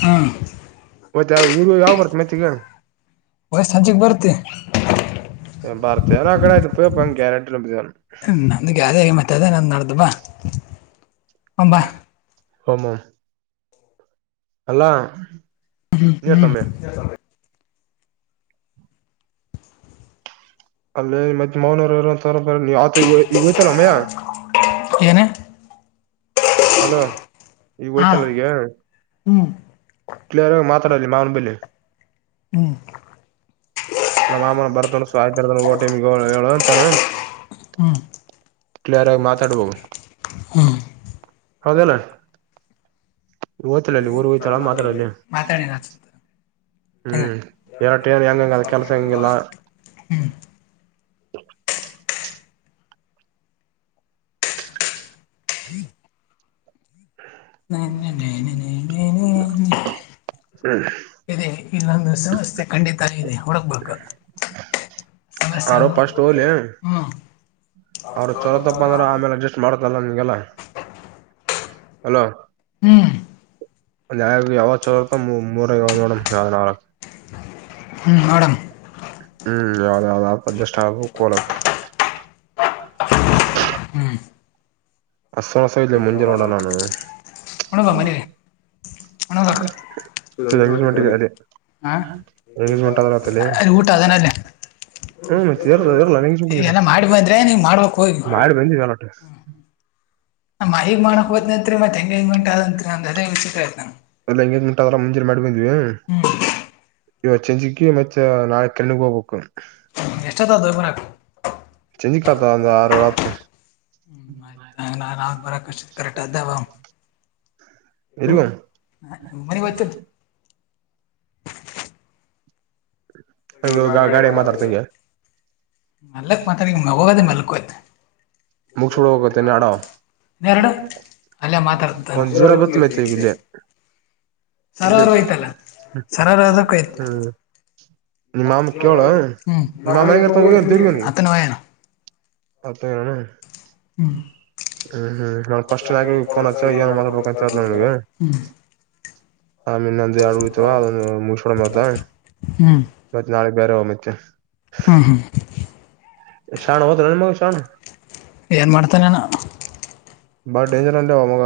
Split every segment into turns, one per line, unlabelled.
ಹಾ
ಮತ್ತೆ ಯಾವ ಊರು ಯಾವ ಬರ್ತ ಮೆತ್ತಗೆ
ವಯಸ್ ಸಂಚಿಗೆ ಬರ್ತಿ
ನ್ ಭರ್ತಯನ ಆಡೆ ಆಯತ ಬಕ್ಯ ನಟ ಎಂಬದ ಜೆ [inaudible]
ನಂದು ಅದೇ ಹಂಬಾ
ಪಮಮ್ ಅಲ್ಲಾ
ಹ್ಮ
ನೀರ್
ಹ್ಮ್
ತಂಬೆ ಅಲ್ಲೇ ಮತ್ತೆ ಮೌನವರುಂತ. ರಬ ನೀ ಯತ ಇ ಇತಲ್ಲಮೆ
ಏನೇ
[unintelligible] ಅಲೋ ಈಗ
ಹಾ
ಹೋಯ್ತಲ್ಲಿಗೆ.
ಹ್ಮ್
ಕ್ಲಿಯರ್ ಆಗಿ ಮಾತಾಡಲ್ಲಿ ಮಾವನ ಬೆಳಿ.
ಹ್ಮ್
ನಮ್ಮ ಮಾಮನ ಬರ್ತೊಂಡ ಸ್ವಾಯತಿರ್ತ ಓಟಿಮಗೆ ಹೇಳು ಅಂತಾನ.
ಹ್ಮ್
ಕ್ಲಿಯರ್ ಆಗಿ ಮಾತಾಡು.
ಹ್ಮ್
ಹೌದಿಲ್ಲ. ಓಯ್ತಲ್ಲಲ್ಲಿ ಊರ್ ಹೋಯ್ತಲ್ಲ ಮಾತಡಲ್ಲೆ.
ಮಾತಾಡಿ
ಹ್ಮ್ ಎರಟರ್ ಹೆಂಗಂಗ ಅದ ಕೆಲ್ಸ ಹೆಂಗಿಲ್ಲ. ಹ್ಮ್
ಒಂದು ಸಮಸ್ಯೆ ಖಂಡಿತ ಹುಡುಕಬೇಕು. ಸಮಸ್ಯೆ ಹ್ಮ್.
ಅವ್ರ ಚಲತ್ತಪ್ಪ ಅಂದ್ರ ಆಮೇಲೆ ಅಡ್ಜಸ್ಟ್ ಮಾಡತ್ತಲ್ಲ ನಿಂಗೆಲ್ಲ ಅಲೋ.
ಹ್ಮ್
ಅಲ್ಲಿ ಯಾವ್ ಯಾವ್ ಯಾವತ್ತು ಚಲೋತ್ತೋ ಮೂ ಮುರ ಯ ನೋಡ ಯಾವದ ನಾಳ
ಹ್ಮ ಮಾಡಮ.
ಹ್ಮ್ ಯಾವ್ದ ಯಾವ್ದ ಆಪ್ಪದಷ್ಟ ಆಬ ಕೋಳ. [inaudible]
ಹ್ಮ್
ಅಸಸ ಇಲಿ ಮುಂಜೆ ನೋಡ ನಾನು.
ಹುಡುಗ ಮನೆಗೆ
ಎಂಗೇಜ್ಮೆಂಟ್ಗೆ
ಹುಡುಗಬೇಕು
ಅದೇ
ಹಾ
ಎಂಗೇಜ್ಮೆಂಟ್ ಆದೆ.
ಅಲ್ಲಿ ಊಟ ಅದನಲ್ಲೇ
ಹ್ಮ ಮತ್ತೆ ಎಲ್ಲ
ಎಲ್ಲ ಮಾಡಿ ಬಂದ್ರೆ ನೀವು ಮಾಡ್ಬೇಕು ಹೋಗಿ
ಮಾಡಿ ಬಂದಿವ ಹೊಲ್ಲಟ.
ನ ಮಹಿ ಮಾಡಕ್ ಹೋದ್ನಂತಿರಿ ಮತ್ ಎಂಗೇಜ್ಮೆಂಟ್ ಆತ್ ಅಂತೀರಿ ಅದೇ ವಿಚಿತ್ರ ಆಯತ ನನಗ.
[unintelligible] ಮಾಡಿ ಬಂದ್ವಿ. ಇವ ಚಂಜಿಕಿ ಮತ್ತೆ ನಾಳೆ [unintelligible] ಹೋಗ್ಬೇಕು.
ಎಷ್ಟೊತ್ ಆಗುತ್ತೋ ಹೋಗ್ ಬರಕ್ಕೆ.
ಚಜಿಕಾತ ಅಂದ ಆರಳ
ನಾನ್ ಅವಾಗ ಬರಕಷ್ಟ ಕರೆಕ್ಟಾಗಿ ಹೋಗುಮ.
[unintelligible]
ಮನೆ ಮನೆಗೆ ಹೋಗ್ತೀನ್.
ಹಂಗೆ ಗ ಗಾಡಿ ಮಾತಾಡ್ತಗೆ.
ಮೆಲ್ಲಕ್ ಮಾತಾಡಿ ನಾ ಹೋಗದೆ ಮಲ್ಕೋತೀನ್.
ಮುಗಛೋಡಾಗತ್ತ ಅಡಾವ.
ಇನ್ನೆರಡು ಅಲ್ಲೇ ಮಾತಾಡ್ತಾನ
ಒಂಜೀರಾಬತ್ ಮತಗಿಲ್ಲೆ.
ಸರ್ ಅವರು ಹೋಯ್ತಲ್ಲ ಸರ್ ಅವರು ಅದಕ್ಕೆ ಹೋಯ್ತು
ಹ್ಮ್ ನಿಮ್ಮ ಮಾಮ ಕೇಳು
ಹ್ಮ್
ನಿಮ್ಮ ಮಾಮ ಮನೆಗೆ
ಅತ್ತನ ವಯಾನ.
ಅತ್ತಣ ಹ್ಮ್ ಹ್ಮ್ ನಾ ಫಸ್ಟ್ ಆಕ್
ಹ್ಮ್
ಫೋನ್ ಹಚ್ಚ ಏನ ಮಾಡತಡ್ಬೇಕಂತ ಹೇಳ ನನ್ಗೆ. ಆಮೇನ್ ನಂದು ಎರಡು ಉಡತವಾ ಅದ ಮುಚ್ಕಡ ಮತ ಮತ್ ನಾಳೆ ಬ್ಯಾರೆ ಒನ್ ಮತ್ತೆ.
ಹು ಹು ಹು.
ಶಾಣ ಹೋದ್ರ ನಿನ್ ಮಗ ಶಾಣ
ಏನ್ ಮಾಡ್ತಾನೆನ.
ಬಾ ಡೇಂಜರ್ ಅಂಡೇ ಮಾಮಗ.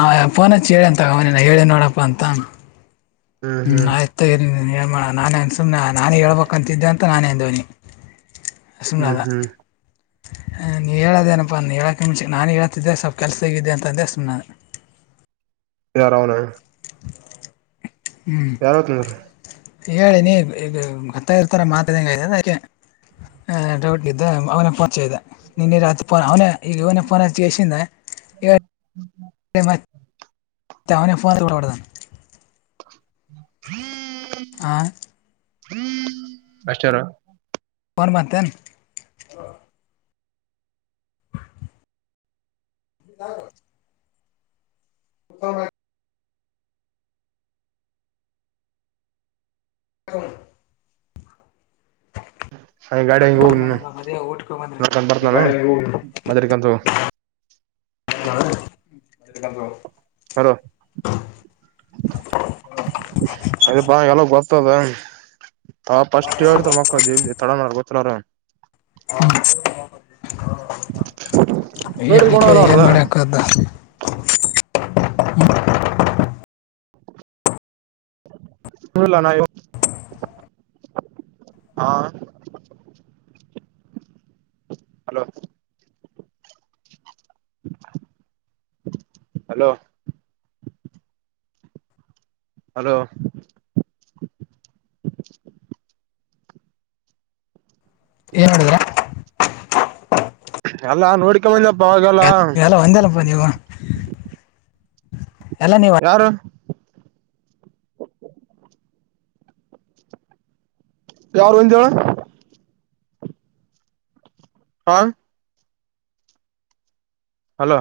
ಹಾ ಫೋನ್ ಹಚ್ಚಿ ಹೇಳಿ ಅಂತ ತಗವನ ಹೇಳಿ ನೋಡಪ್ಪ ಅಂತ. ಹ್ಮ್ ಆಯ್ತ ಹೇ ಮಾಡೋಣ ನಾನೇ ಅನ್ ಸುಮ್ನೆ ನಾನೇ ಹೇಳ್ಬೇಕಕ್ಂತಿದ್ದೆ ಅಂತ ನಾನೇ ಅಂದೇವನಿ
ಹ್ಮ್ ಹ್ಮ್
ನೀವು ಹೇಳೋದೇನಪ್ಪ ನಾನು ಹೇಳಕ್ಕೆ ನಿಮಷ ನಾನು ಹೇಳತಿದ್ದೆ ಸ್ವಲ್ಪ ಕೆಲಸ ಹೇಗಿದ್ದೆ ಅಂತಂದೆ ಅ ಸು ನಾನ
ಯಾರ ಅವನ
ಹ್ಮ್
ಯಾರ ತಂದ್ರ
ಹೇಳಳ ನೀ ಈಗ ಹತ್ತ ಇರ್ ತರ ಮಾತಾಂಗೆಕೆ ಡೌಟ್ ಇದದೆ ಅವನ ಪರಿಚೆ ಇದೆ ನಿನ್ನೆ ರಾತ್ರಿ ಪೋನ್ ಅವನ ಈಗ ಇವನ ಫೋನ್ ಜಸಂದೆ ಈ ಾವನಫೋನ್ ತರ್ದ
ಹ್ಮ್
ಆ
ಅಷ್ಟಾರ
ನ್ ಮಾಡತನೆ ಹ ಹಪ್ಪ ಆ
ಹ ಹ ಗಾಡಿ ಹಂಗ ಹೋಗ ನೀಕ ಬರ್ತನಾನ ಮದರಿ ಕಂತ ಹ
ಹ
ಅೋ ಅದ ಬಾ ಎಲ್ಲ ಬ ರ್ತದ ಆ ಪಫಸ್ಟ್ ಹೇತ ಮಕ್ಕಳ ಜೀವ ತಡ ಗೊತ್ರಾರ
ಹ ಯಕ್ಕೆ ಏನ್ ಮಾಡಿ ಆಕ್ದ
ಹ
ಹ
ಹಲ್ಲಾನಾಯು ಹಾ ಹಲೋ ಹಲೋ ಹಲೋ
ಏನ್ ಮಾಡಿದ್ರ
ಅಲ್ಲಾ ನೋಡಿಕ ಬಂದಪ್ಪ ಅವ
ಎಲ್ಲ ಒಂದಲ್ಲಪ್ಪ ನೀವು
ಹ
ಎಲ್ಲ ನೀವು
ಯಾರು ಯಾರು ಎಂತ ಹನ್ ಹಲೋ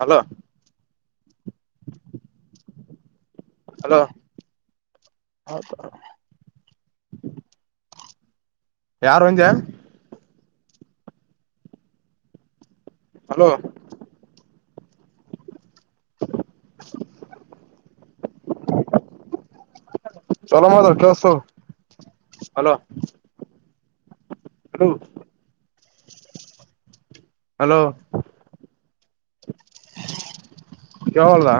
ಹಲೋ ಹ ಹಲೋ ಯಾರು ಅಂದ ಹಲೋ ಹ ಚಲೋ ಮದ ಕೆ ಹಲೋ ಹೋ ಹಲೋ ಯಾವ ಹೊಲ್ದಾ